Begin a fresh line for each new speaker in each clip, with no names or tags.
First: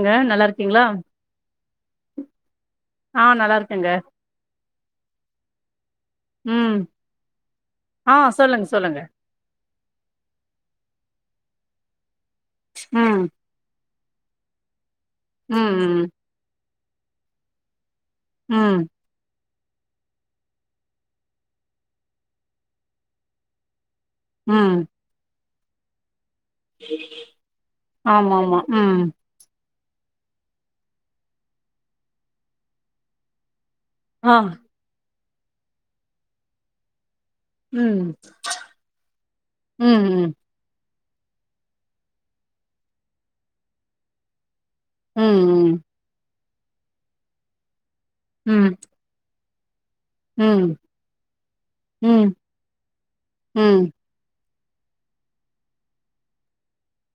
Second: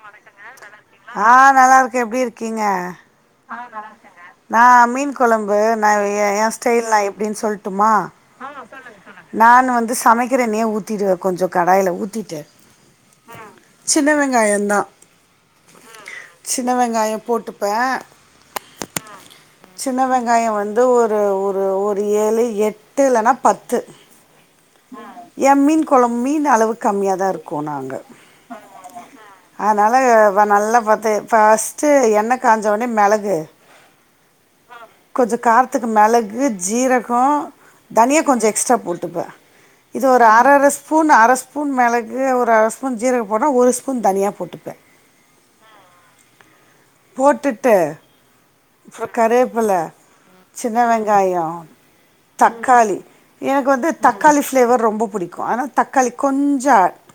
ங்க நல்லா இருக்கீங்களா
ஆ நல்லா இருக்கேன் எப்டி இருக்கீங்க
ஆ நல்லா இருக்கேங்க
நான் மீன் கொழம்பு நான் என் ஏன்
ம்
ஸ்டைல் நான் எப்புடின் சொல்ட்டுமா
ஆ சொல்லுங்க சொல்லுங்க
நானு வந்து சமைக்கிற எண்ணெய ஊத்திடுவேன் கொஞ்சோ கடாயில ஊத்திட்டு
ம்
சின்ன வெங்காயோந்தா
ம் ம் ம்
சின்ன வெங்காயோ போட்டுப்பே
ம்
சின்ன வெங்காயோ வந்து ஒரு ஒரு ஒரு ஏழு எட்டு இல்லன்னா பத்து
ம்
என் மீன் கொழம்பு மீன் அளவு கம்மியாதா இருக்கோ நாங்க
ஆமா ஆமா ம்
அதனால வ நல்லா பாத்து ஃபஸ்ட்டு எண்ணெ காஞ்சோன்னே மெளகு
ஆ
கொஞ்ச காரத்துக்கு மெளகு ஜீரகோ
ம்
தனியா கொஞ்ச எக்ஸ்ட்ரா போட்டுப்ப இது ஒரு
ம்
அர அர ஸ்பூன் அர ஸ்பூன் மெளகு ஒரு அர ஸ்பூன் ஜீரகம் போட்டா ஒரு ஸ்பூன் தனியா போட்டுப்பே
ம் ம்
போட்டுட்டு
ம்
சோ கறேபில்ல
ம்
சின்ன வெங்காயோ
ம் ம்
தக்காளி
ம்
எனக்கு வந்து
ம்
தக்காளி ஃப்ளேவர் ரொம்போ புடிக்கு ஆனா தக்காளி கொஞ்ச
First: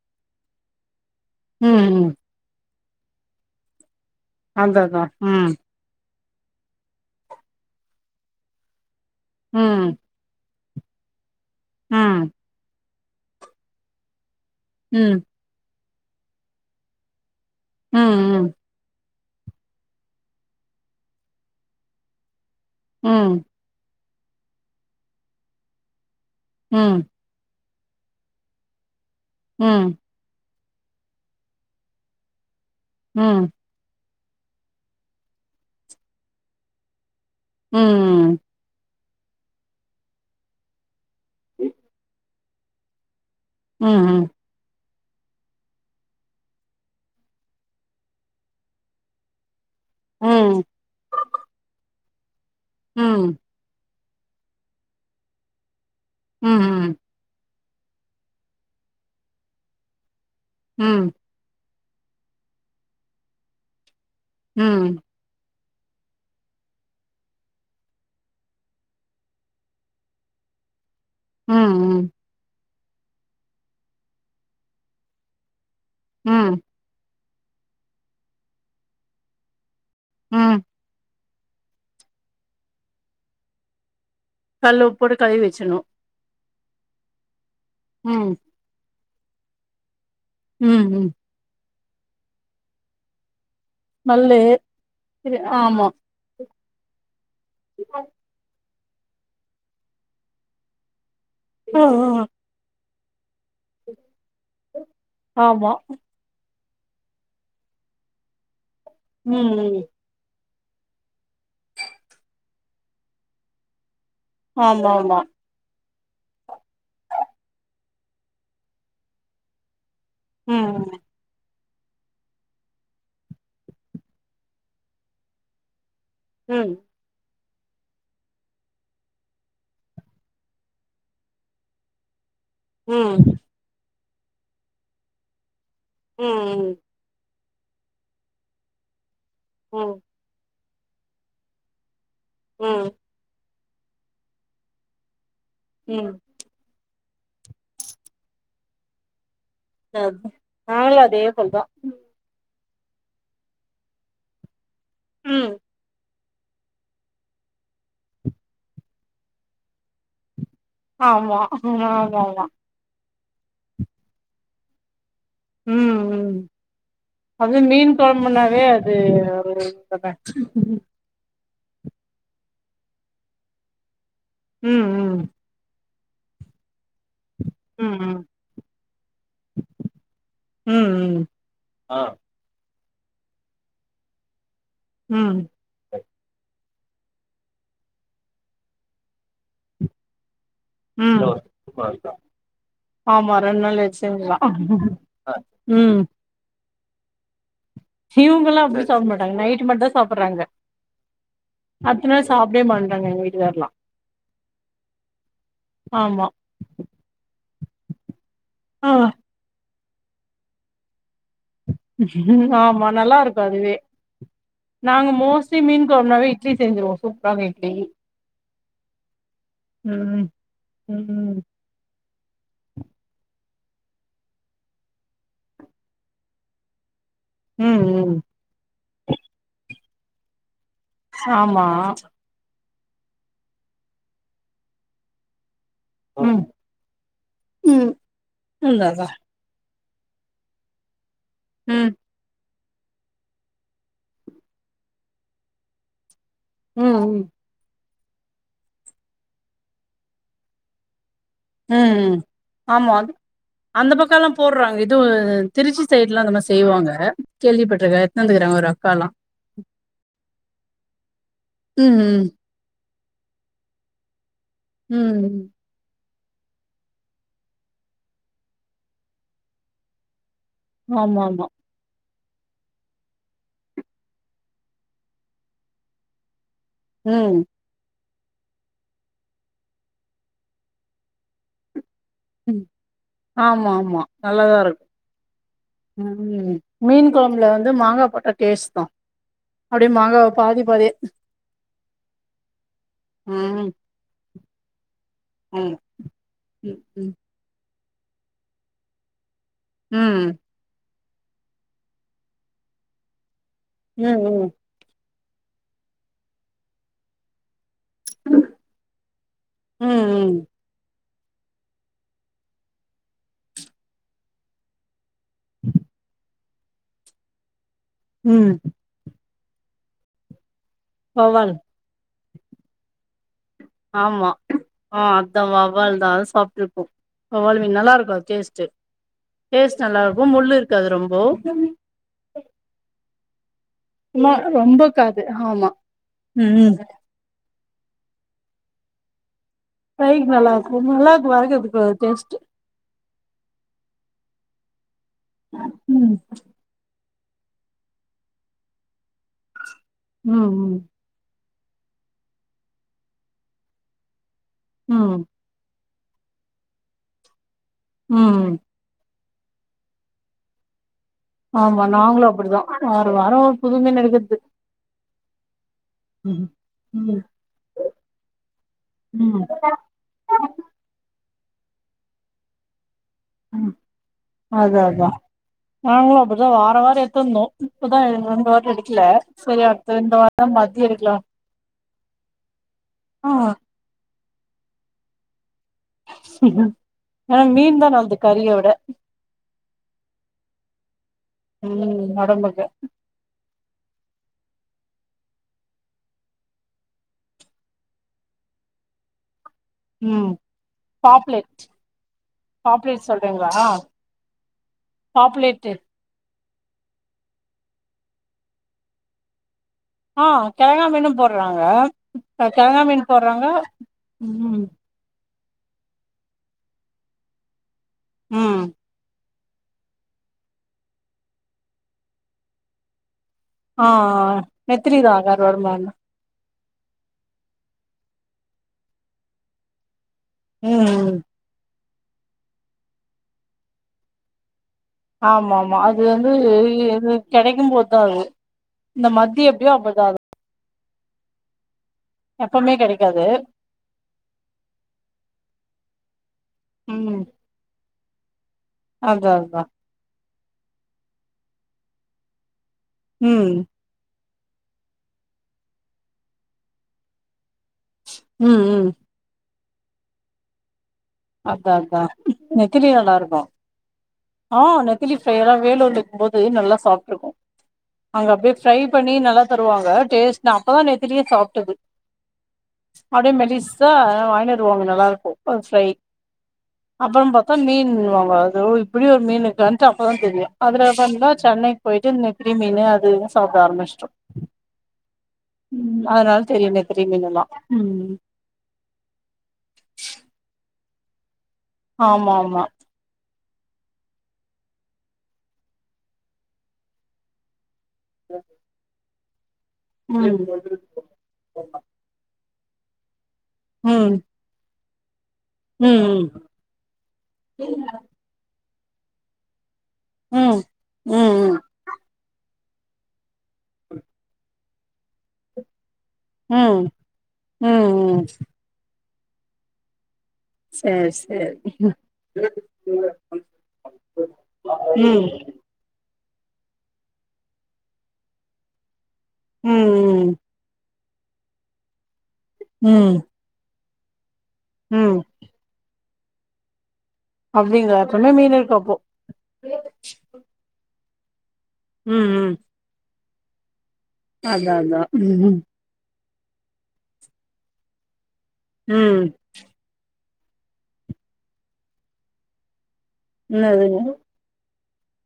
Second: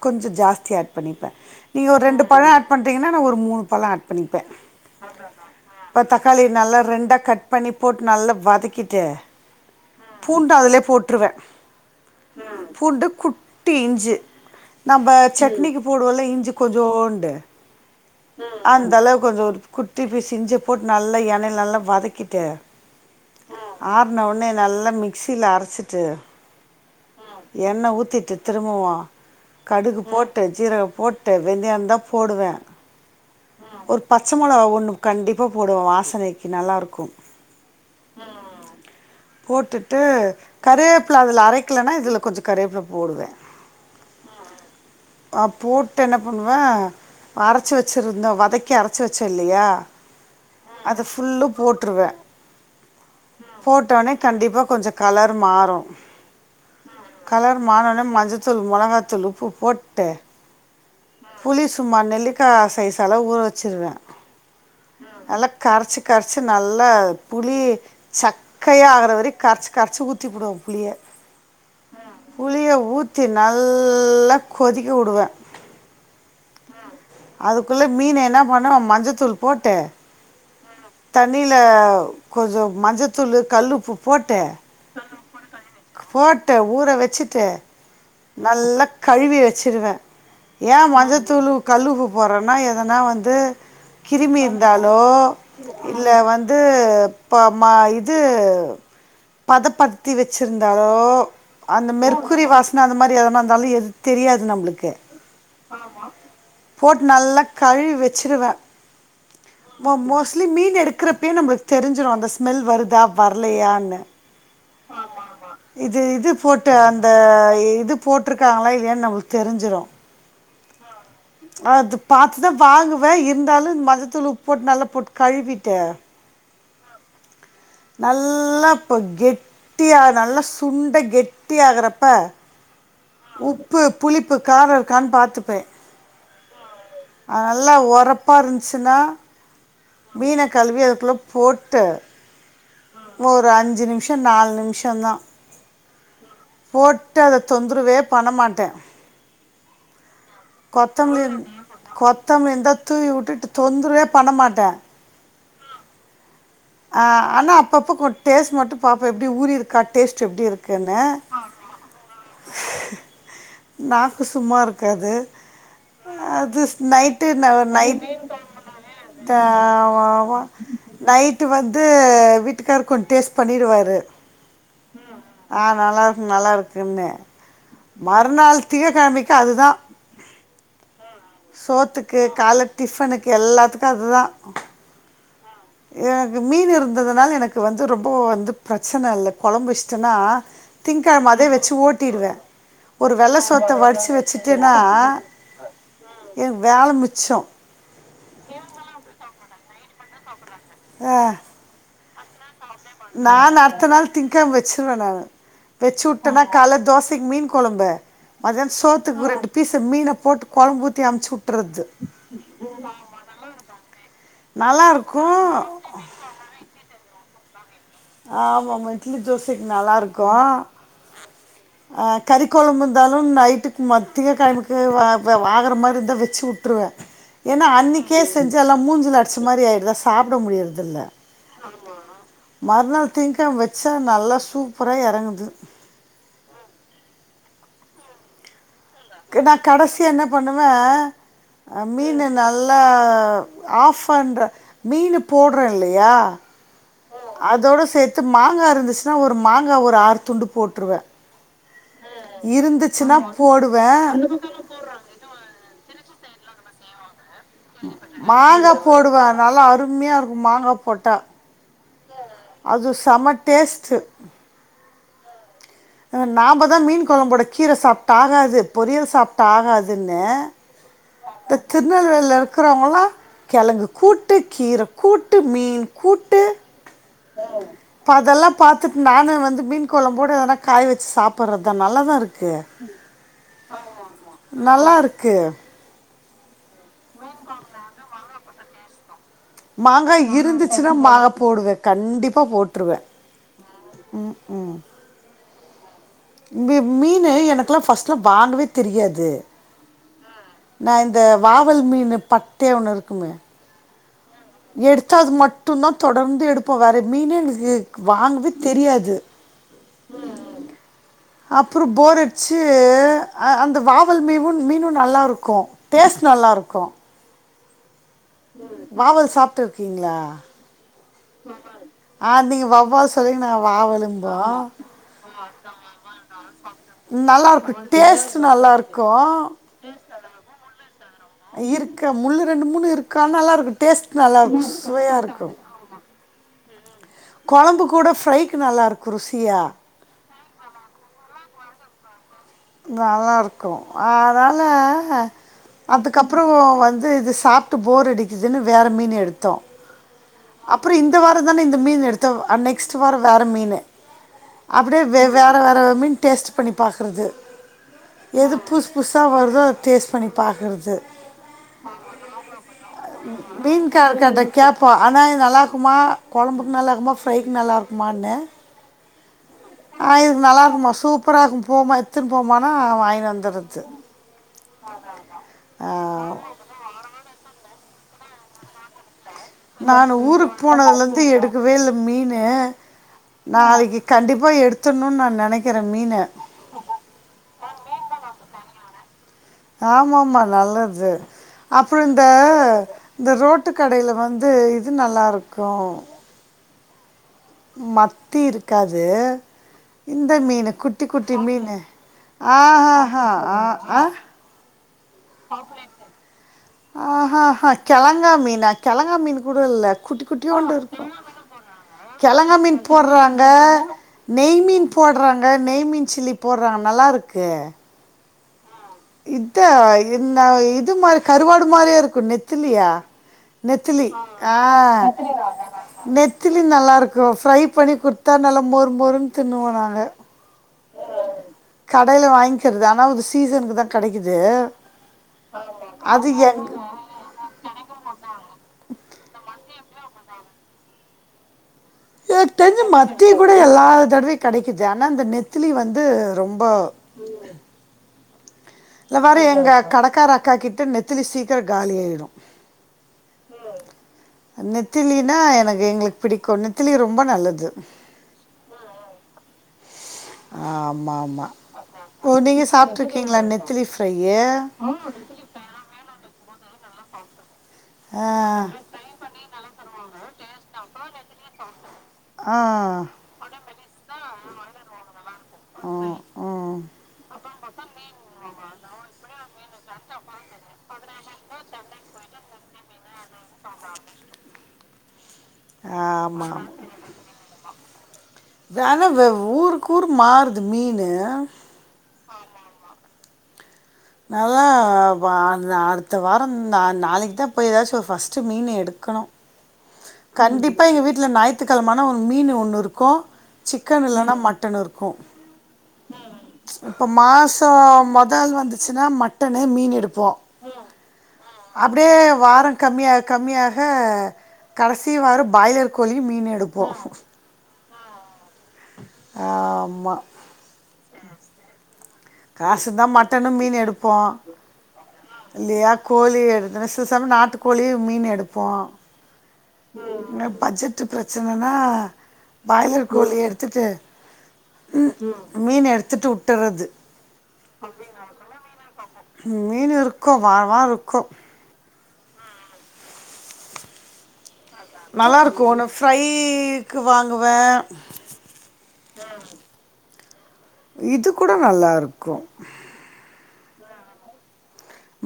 கொஞ்ச ஜாஸ்தி ஆட் பண்ணிப்பே நீங்க ஒரு
ம்
ரெண்டு பழ ஆட் பண்ணுறீங்கனா நா ஒரு மூணு பழ ஆட் பண்ணிப்பே
அத்தாதா ம்
ப்ப தக்காளி நல்லா ரெண்டா கட் பண்ணி போட்டு நல்லா வதக்கிட்டு
ம்
பூண்டு அதுலே போட்ருவே
ம்
பூண்டு குட்டி இஞ்சி நம்ப
ம்
சட்னிக்கு போடுவோல்ல இஞ்சி கொஞ்சோண்டு
ம் ம்
அந்த அளவு கொஞ்ச குட்டி பீஸ் இஞ்ச போட் நல்லா எண்ணெயில நல்லா வதக்கிட்டு
ம்
ஆறுன உன்னே நல்லா மிக்சியில அரச்சிட்டு
ம்
எண்ணெ ஊத்திட்டு திரும்பவும்
ம் ம்
கடுகு போட் ட்டு ஜீரகம் போட்டு வெந்தியந்தா போடுவே
ம்
ஒரு பச்ச மொளகா ஒண்ணு கண்டிப்பா போடுவோ வாசனைக்கி நல்லா இருக்கும்
ம்
போட்டுட்டு கரிவேப்பில அதல அரைக்கலன்னா இதல கொஞ்ச கரிவேபில போடுவே
ம் ம்
அ போட்டு என்ன பண்ணுவ அரச்சு வச்சிருந்த வதக்கி அர ச்சி வச்ச இல்லையா அத ஃபுல்லு போட்டுருவே போட் போட்டோனே கண்டிப்பா கொஞ்ச கலர் மாறு
ம் ம்
கலர் மாற்னோன மஞ்ச தூள் மொளகாத்தூள் உப்பு போட்டு
ம்
புளி சும்மா நெல்லிக்கா சைஸ் அலவு ஊற வச்சிருவே
ம்
நல்லா கரச்சி கரச்சி நல்லா புளி சக்கையா ஆகுற வரி கரச்சு கரச்சு ஊத்தி புடுவ புளிய
ம் ம்
புளிய ஊத்தி நல்லாக் கொதிக்க உடுவே
ம்
அதுக்குள்ள மீன் என்ன பண்ணுவ மஞ்சத்தூள் போட்டு
ம்
தண்ணியில கொஞ்ச மஞ்சத்தூளு கல்லுப்பு போட்டு
கல் உப்போட்டு கழுவி வச்சிர்ணு
போட்டு ஊற வச்சுட்டு
ம்
நல்ல கழுவி வச்சிருவே ஏ
ம் ம்
மஞ்சத்தூளு உப் கல்லுப்பு போறன்னா எதனா வந்து
மல்லு
கிருமி இருந்தாலோ
இது ஆமா
இல்ல வந் இது ப மா இது பதப்படுத்தி வச்சிருந்தாலோ
ம்
அந்த
ம்
மெற்குறி வாசன அந்த மாரி எதனா இந்தாலு எ தெரியாது நம்ளுக்கு
ஆமா
போட்டு நல்லா கழுவி வச்சிருவே
ம் ம்
ம மோஸ்ட்லி மீன் எடுக்குறப்பயே நம்மளுக் தெரிஞ்சிடு அந்த ஸ்மெல் வருதா வர்லையான்னு
ஆமாமா
இது இது போட்டு அந்த இது போட்டுருக்காங்களா இல்லையான் நம்மளுக்கு தெரிஞ்சுரு
ம்
அது பாத்துதா வாங்குவே இருந்தாலு மஞ்சத்தூள் உப்பு போட் நல்லா போட் கழுவிட்டு
ம்
நல்லா இப்ப கெட்டிய நல்லா சுண்ட கெட்டியாகறப்ப
ம்
உப்பு புளிப்பு கார இருக்கான் பாத்துப்பே
ம் ம்
அ நல்லா ஒரப்பா இருந்துச்சுன்னா
ம்
மீன கழுவி அதுக்குள்ள போட்டு
ம்
ஒரு அஞ்சு நிம்ஷோ நால் நிம்ஷோ தா
ம்
போட்டு அத தொந்தரவே பண்ணமாட்டே
அது நாங்களு அதே
கொத்தமிலி
போல்தா
கொத்தமல்லி இருந்தா தூவி விட்டுட்டு தொந்தரவே பண்ண மாட்டே
ம்
ஆ ஆனா அப்பப்ப கொஞ் டேஸ்ட் மட்டு பாப்ப எப்டி ஊறி இருக்கா டேஸ்ட் எப்டி இருக்
ஆமா ஆமாமா
நாக்கு சும்மா இருக்காது
ம் ம் ம்
அது நைட்டு
அதுவே மீன்
நைட்
கொழம்புனாவே அது [unintelligible]
நைட்டு வந்து வீட்டுக்காரு கொஞ் டேஸ்ட் பண்ணிடுவாரு
ம் ம்
ஆ நல்லாகு நல்லாருக்குன்னு
ம் ம்
மறுநாள் திங்க கெழம்பிக்கு அதுதா
ம் ம்
சோத்துக்கு கால டிஃபனுக்கு எல்லாத்துக்கு அது தா
ம்
எனக்கு மீன் இருந்ததுனால எனக்கு வந்து ரொம்போ வந்து பிரச்சன இல்ல கொழம்பு வெச்சிட்டன்னா
ம்
திங்கெழம
ம்
அதே வெச்சு ஓட்டிடுவே ஒரு
ஆமா
வெள்ள
ரெண்டு
சோத்த
நாள்
வடிச்சி
எக்ஸ்சேஞ்ச் தா
வெச்சுட்டேன்னா
ம்
எ வேல மிச்சோ
இவுங்கல்லா அப்டி சாப்ட மாட்டாங்க நைட்டு மட்டுதா சாப்புறாங்க
ஆ
அடுத்த நாள் சாப்டவே மா
நான் அடுத்த நாள் திங்கெழம வெச்சிருவே நானு வெச்சு
ஆமா
வுட்டனா கால தோசைக்கு மீன் கொழம்பு மதியானொ
ஆ
சோத்துக்கு ரெண்டு பீசு மீன போட்டு கொழம்பு ஊத்தி அமுச்சு வுட்
ஆமா நல்லாருக்கு அதுவே நாங்க
நல்லாயிருக்கும்
மோஸ்ட்லி மீன் கொழம்புனாவே இட்லி செஞ்சிருவோ சூப்பரான இட்லி
ஆமமா இட்லி தோசைக்கு நல்லாருக்கு
ம் ம்
அ கறி கொழம்பு இருந்தாலு நைட்டுக்கு மத் திங்க கெழமைக்கு வாற ஆகற மாரி இருந்தா வெச்சு வுட்ருவே ஏனா
ம் ம்
அன்னைக்கே செஞ்சு எல்லா மூஞ்சுல அடிச்சம் மாரி ஆயிடுதா சாப்ட முடியறதில்ல
ஆமா
மறுநாள் திங்கெழம வச்சா நல்லா சூப்பரா எறங்குது
ம் ம் ம் அதா
கு நா கடசியா என்ன பண்ணுவே அ
ம்
மீன் நல்லா ஆஃப் பண்ற மீனு போட்றோ இல்லயா
ம் ம்
அதோட சேத்து மாங்கா இருந்துச்சுனா ஒரு மாங்கா ஒரு ஆறு துண்டு போட்டுருவே
ம் ம் ஆமா அந்த
போடுவேன்
பக்கல்லா போட்றாங்க இது திருச்சி சைட் லா அந்த மார் செய்வாங்க கேள்விப்பட்ருக்கே எட்த்துனு வந்துக்கிறாங்க ஒரு
மாங்கா
அக்காலா
போடுவே நல்லா அருமையா இருக்கு மாங்கா போட்டா
ம் ம்
அது செம டேஸ்ட்டு
ம் ம்
அ நாம தா மீன் கொழம்போட கீர சாப்ட்டா ஆகாது பொரியல் சாப்ட்டா ஆகாதுன்னு
ஆமாமா
இந்த திருநெல்வேலில இருக்குறவங்களா கெழங்கு கூட்டு கீர கூட்டு மீன் கூட்டு
ம்
க்கதெல்லா பாத்துட்டு நானு வந்து மீன் கொழம்போட எதனா காய் வச்சு சாப்புட்றதா நல்லதா இருக் கு
ஆமா ஆமா நல்லாதா இருக்கு
நல்லாருக்கு
ம் மீன் கொழம்புல வந்து மாங்கா போட்டா டேஸ்ட் தா அப்டியே
மாங்கா
மாங்காவ பாதி பாதி
இருந்துச்சுன்னா மாங்கா போடுவே கண்டிப்பா போட்ருவ ம் ம்
ஆ
மீ மீனு எனக்கெல்லா ஃபஸ்ட் எல்லா வாங்கவே தெரியாது
ம்
நா இந்த வாவல் மீனு பட்டையா ஒன்னு இருக்குமே
ம் ம்
எடுத்தா அது மட்டு தா தொடர்ந்து எடுப்போ வேற மீனே எங்களுக்கு வாங்கவே தெரியாது
ம் ம்
அப்றோ ஃபோர் அடிச்சி அந்த வாவல் மீவு மீனு நல்லா இருக் கு டேஸ்ட் நல்லா இருக்கு
ம்
வாவல் சாப்பிட்டு இருக்கீங்களா
வவ்வால்
ஆ நீங்க வவ்வாள் சொல்றீங்க நா வாவ
ஆமா ஆ அதா வவ்வாள்தா அது சாப்ட்டு இருக்கோ வவ்வாள் மீனு
இருக்கும்
நல்லா இருக்கு அது
டேஸ்ட்
டேஸ்ட்டு
நல்லா இருக்கும்
டேஸ்ட் நல்லா இருக்கு முள்ளு இருக்காது ரொம்போ
இருக்கு முள்ளு ரெண்டு மூணு இருக்கு ஆனா நல்லா இருக்கு
சும்மா ரொம்ப இக்காது ஆமா ம்
கொழம்பு கூட ஃப்ரைக்கு நல்லாயிருக்கு ருசியா
ஃப்ரைக்கு நல்லா இருக்கு நல்லா இருக்கு வறக்கறதுக்கு டேஸ்ட்டு
நல்லா இருக்கு அதனால
ம்
அதுக்கப்றோ வந்து இது சாப் டு ஃபோர் அடிக்குதுன்னு வேற மீன் எடுத்தோ
ம் ம்
அப்றோ இந்த வாரோ தானே இந்த மீன் எடுத்தோ நெக்ஸ்ட் வாரோ வேற மீன் அப்டியே
ம்
வேற வேற மீன் டேஸ்ட் பண்ணி பாக்குறது எது
ம்
பு புதுசா வருதோ அத டேஸ்ட் பண்ணி பாக்குறது
ஆமா நாங்களு அப்பிடிதா வார வாரோ ஒரு புது மீன் எடுக்கிறது
கேப்பா அண்ணா இது நல்லா இருக்குமா கொழம்புக்கு நல்லா
ம்
இருக்குமா ஃப்ரைக்கு நல்லா இருக்குமானு
ம்
ஆ இதுக்கு நல்லா இருக்குமா சூப்பரா இருக்கு போமா எத்துன்னு போமானா வாங்கினு
ம்
வந்துறது
அதா அதா நாங்களு அப்பிடிதா வார வாரோ எத்திருந்தோ இப்பதா ரெண்டு வாட்டி எடுக்கல சரி அடுத்த
நானு
இந்த வாரோ
ஊருக்
மத்தி எடுக்கலா
போனதுலந்து எடுக்கவேல்ல மீனு
ஆ
நாளக்கி கண்டிப்பா எடுத்துர்ணுன் நா நெனக்கிறே மீன
ஆனா மீன் தா நல்து கறியவிட
ஆமாமா நல்லது அப்றோ
ம்
இந்த
ஒடம்புக்கு
இந்த ரோட்டு கடைல வந்து இது நல்லாருக்கு மத்தி இருக்காது
ம்
இந்த மீனு குட்டி குட்டி
பாப்லேட்
மீனு ஆ ஹா ஹா ஆ ஆ
பாப்லெட்டு
ஆஹாஹா கெழங்கா மீனா கெழங்கா மீன் கூட இல்ல குட்டி
ஆ
குட்டியூண்டு
கெழங்கா
இருக்கு
மீனு போடுறாங்க
கெழங்கா மீன் போட்றாங்க நெய்
ம்
மீன் போட்றாங்க நெய் மீன் சில்லி போட்றாங்க நல்லா இருக்கு
ம்
இது இந்த இது மாரி கருவாடு மாரி இருக்கு நெத்திலியா
ஆ
நெத்திலி ஆ
நெத்திலிதா
நெ
கருவாடு மாரி
நெத்திலி நல்லா இருக்கு ஃப்ரை பண்ணி குடுத்தா நல்லா மொரு மொருன்னு தின்னுவோ நாங்க
ம்
கடையில வாங்கிக்கிறது ஆனா ஒரு சீசன்க்கு தா கெடைக்குது
ஆமா ஆமா அது வந்து எது கெடைக்கும்போது தா அது இந்த மத்தி எப்டியோ அப்டிதா அது
எனக்கு
எப்பவுமே
தெரிஞ்சு
கெடைக்காது
மத்தி கூட எல்லா கடையியு கெடக்குது ஆனா இந்த நெத்திலி வந்து ரொம்ப
ம்
இதுல
அதா
வேற
அதா
எங்க கடக்கார அக்கா கிட்ட நெத்திலி சீக்கிர காலி ஆயிரு
ம்
நெத்திலினா எனக்கு எங்ளுக் பிடிக்கு நெத்திலி ரொம்ப நல்லது
ம் ம்
ஆமா ஆமா
அதா அதா
ஓ நீங்க
நெத்திலி
சாப்பிட்ருக்கீங்களா
நல்லாருக்கு
நெத்திலி ஃப்ரையு
ஆ நெத்திலி [unintelligible] வேலூர்ல இருக்கும்போது நல்லா சாப்ட்ருக்கோ
ஆ
அங்க அப்டே ஃப்ரை பண்ணி நல்லா தருவாங்க டேஸ்ட் நா அப்பதா நெத்திலியே சாப்ட்டது
ஆ
ச்சா ஆனால வாய்ன் வருவாங்க நல்லாருக்கு அது ஃப்ரை
ம் ம்
அப்பறோ பாத்தா மீன்னுவாங்க அது இப்டி ஒரு மீன் இருக்கான்ட்டு அப்ப தா தெரியு அதுலந்துதா சென்னை போய்ட்டு நெத்திலி மீனு அது இதுன் சாப்ட ஆரம்மிச்ட்டோ ம் அதனால
ஆமா ஆமா
தெரியு நெத்திலி மீனெல்லா ம்
வெல வெ ஊருக்கூரு மாறுது மீனு
ஆமாமா
நாலா அ அடுத்த வாரோ நா நாளக்கி தா போய் எதாச்சு ஃபஸ்ட்டு மீனு எடுக்கனு
ம்
கண்டிப்பா எங்க வீட்ல ஞாய்த்து கெழமானா ஒரு மீன் ஒன்னு இருக்கு சிக்கன்
ம்
இல்லனா மட்டன் இருக்கு
ம்
இப்ப
ம்
மாசோ மொதல் வந்துச்சுன்னா மட்டனு மீன் எடுப் போ
ம் ம் ம்
அப்டியே வாரோ கம்மியா கம்மியாக கடசி வாரோ பாய்லர் கோழி
ம்
மீன்னெடுப்போ
ம் ம்
ஆமா
சேர் சேரி
காசுந்தா மட்டனு மீனு எடுப்போ
ம்
இல்லியா கோழி எடுத்துன சில சமயோ நாட்டு கோழி மீனு எடுப்போ
ம் ம்
பஜ்ஜெ ட்டு பிரச்சனனா பாய்லர்
ம்
கோழி எடுத்துட்டு
ம்
மீன் எடுத்துட்டு வுட்டறது
அப்டிங்ளா அப்பன்னா மீன்னிருக்கு அப்போ
மீன் இருக்கு வார்வார் இருக்கு
ம் ம் அதா அதா ம்
நல்லாருக்கு ஒன்னு ஃப்ரைக்கு வாங்குவே
ம்
இது கூட நல்லாருக்கு
இன்னாதுங்க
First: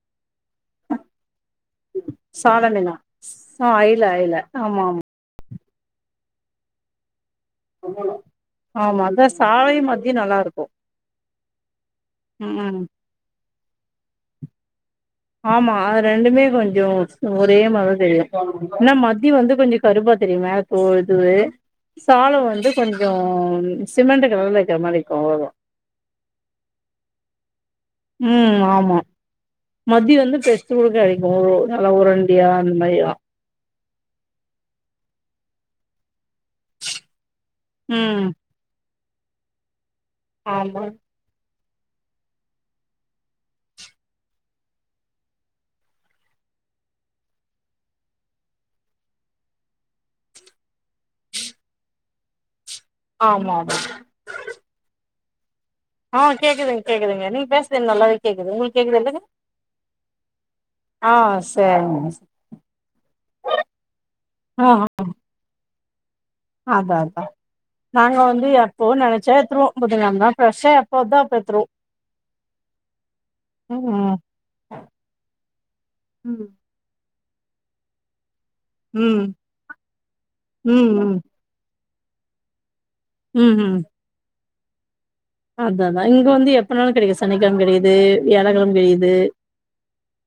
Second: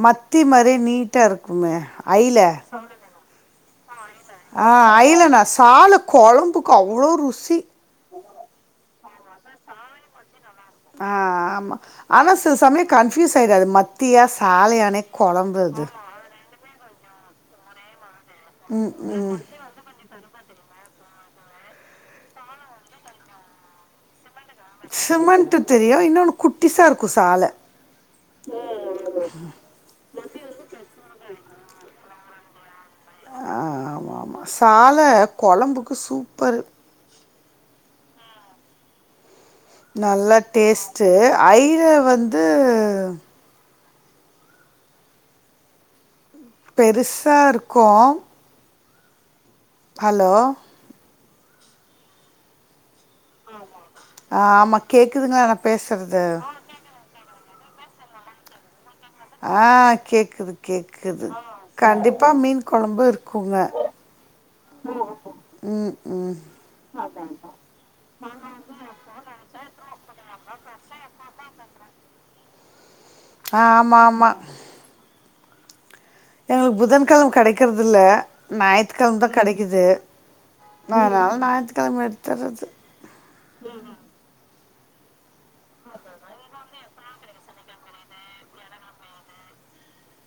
மத்தி மாரியே நீட்டாருக்குமே
சாலமீனா ஆ அயில அயில
ஆ அய்லனா சால கொழம்புக்கு அவ்ளோ ருசி
ஆமா அதா சாலையு மத்தியு நல்லாருக்கு
ஆ ஆமா ஆனா சில சமயோ கன்ஃபியூஸ் ஆயிராது மத்தியா சாலயானே
ஆமா அது ரெண்டுமே கொஞ்சோ ஒரே மார்தா தெரியு
ம்
ன்னா மத்தி வந்து கொஞ்சோ கருப்பா தெரியு மேல தோல் இதுவு சால வந்து கொஞ்சோ சிமெண்ட்டு கலர்ல இருக்கிற மாரி இருக்கு அவ்ளோதா
சிமெண்ட்டு தெரியு இன்னொன்னு குட்டிசாருக்கு சால
ம் ஆமா மத்தி வந்து பெர்சு கூட கெடைக்கும் நல்லா உரண்டியா அந்த மாரி
ஆ ஆம்மாமா சால கொழம்புக்கு சூப்பரு
ம்
நல்லா
ஆமா
டேஸ்ட்டு ஐர வந்து பெருசாருக்கும் ஹலோ
ஆமாமா
ஆமா கேக்குதுங்களா நா
ஆ
பேசுறது
கேக்குதுங்க கேக்குதுங்க நீங்க பேசது நல்லாவே கேக்குது உங்களுக்கு கேக்குதுல்லங்க
ஆ கேக்குது கேக்குது
சரிங்க
கண்டிப்பா மீன் கொழம்பு இருக்குங்க
ம் ம்
ம் ம்
அதா அதா நாங்க வந்து எப்பவு நெனச்சா [unintelligible] ஃப்ரெஷா எப்போ வர்தோ [unintelligible]
ஆ
ம்
ஆமா ஆமா
ம்
புதன்கெழம கெடைக்கற்தில்ல ஞாயித்துக்கெழம
ம்
தா கெடைக்குது
ம் ம்
அதனால ஞாயித்துக்கெழம எடுத்துர்றது
ம் ம் அதா அதா இங்க வந்து எப்பனாலும் கெடைக்குது சனிக்கெழம கெடைக்குது வியாழக்கெழம கெடைக்குது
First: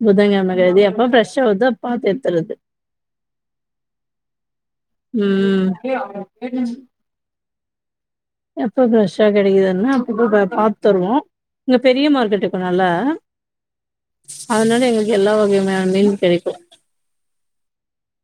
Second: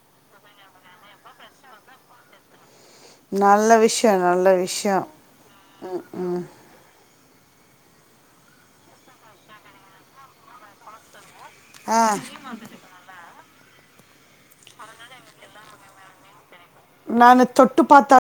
புதங்கெழம கெடைக்குது எப்போ ஃப்ரெஷ்ஷா வர்தோ அப்போ பாத்து எடுத்துர்றது
நல்ல விஷ்யோ நல்ல விஷ்யோ
ம்
ம் ம்
எப்போ ப்ரெஷ்ஷா கெடைக்குதுன்னு அப்ப பாத்தருவோம் இங்க
ஆ
பெரிய மார்க்கெட்டிருக்குன்னல்லா அதனால எங்களுக்கு எல்லா வகையான மீன் கெடைக்கும்
நானு தொட்டு பாத்தா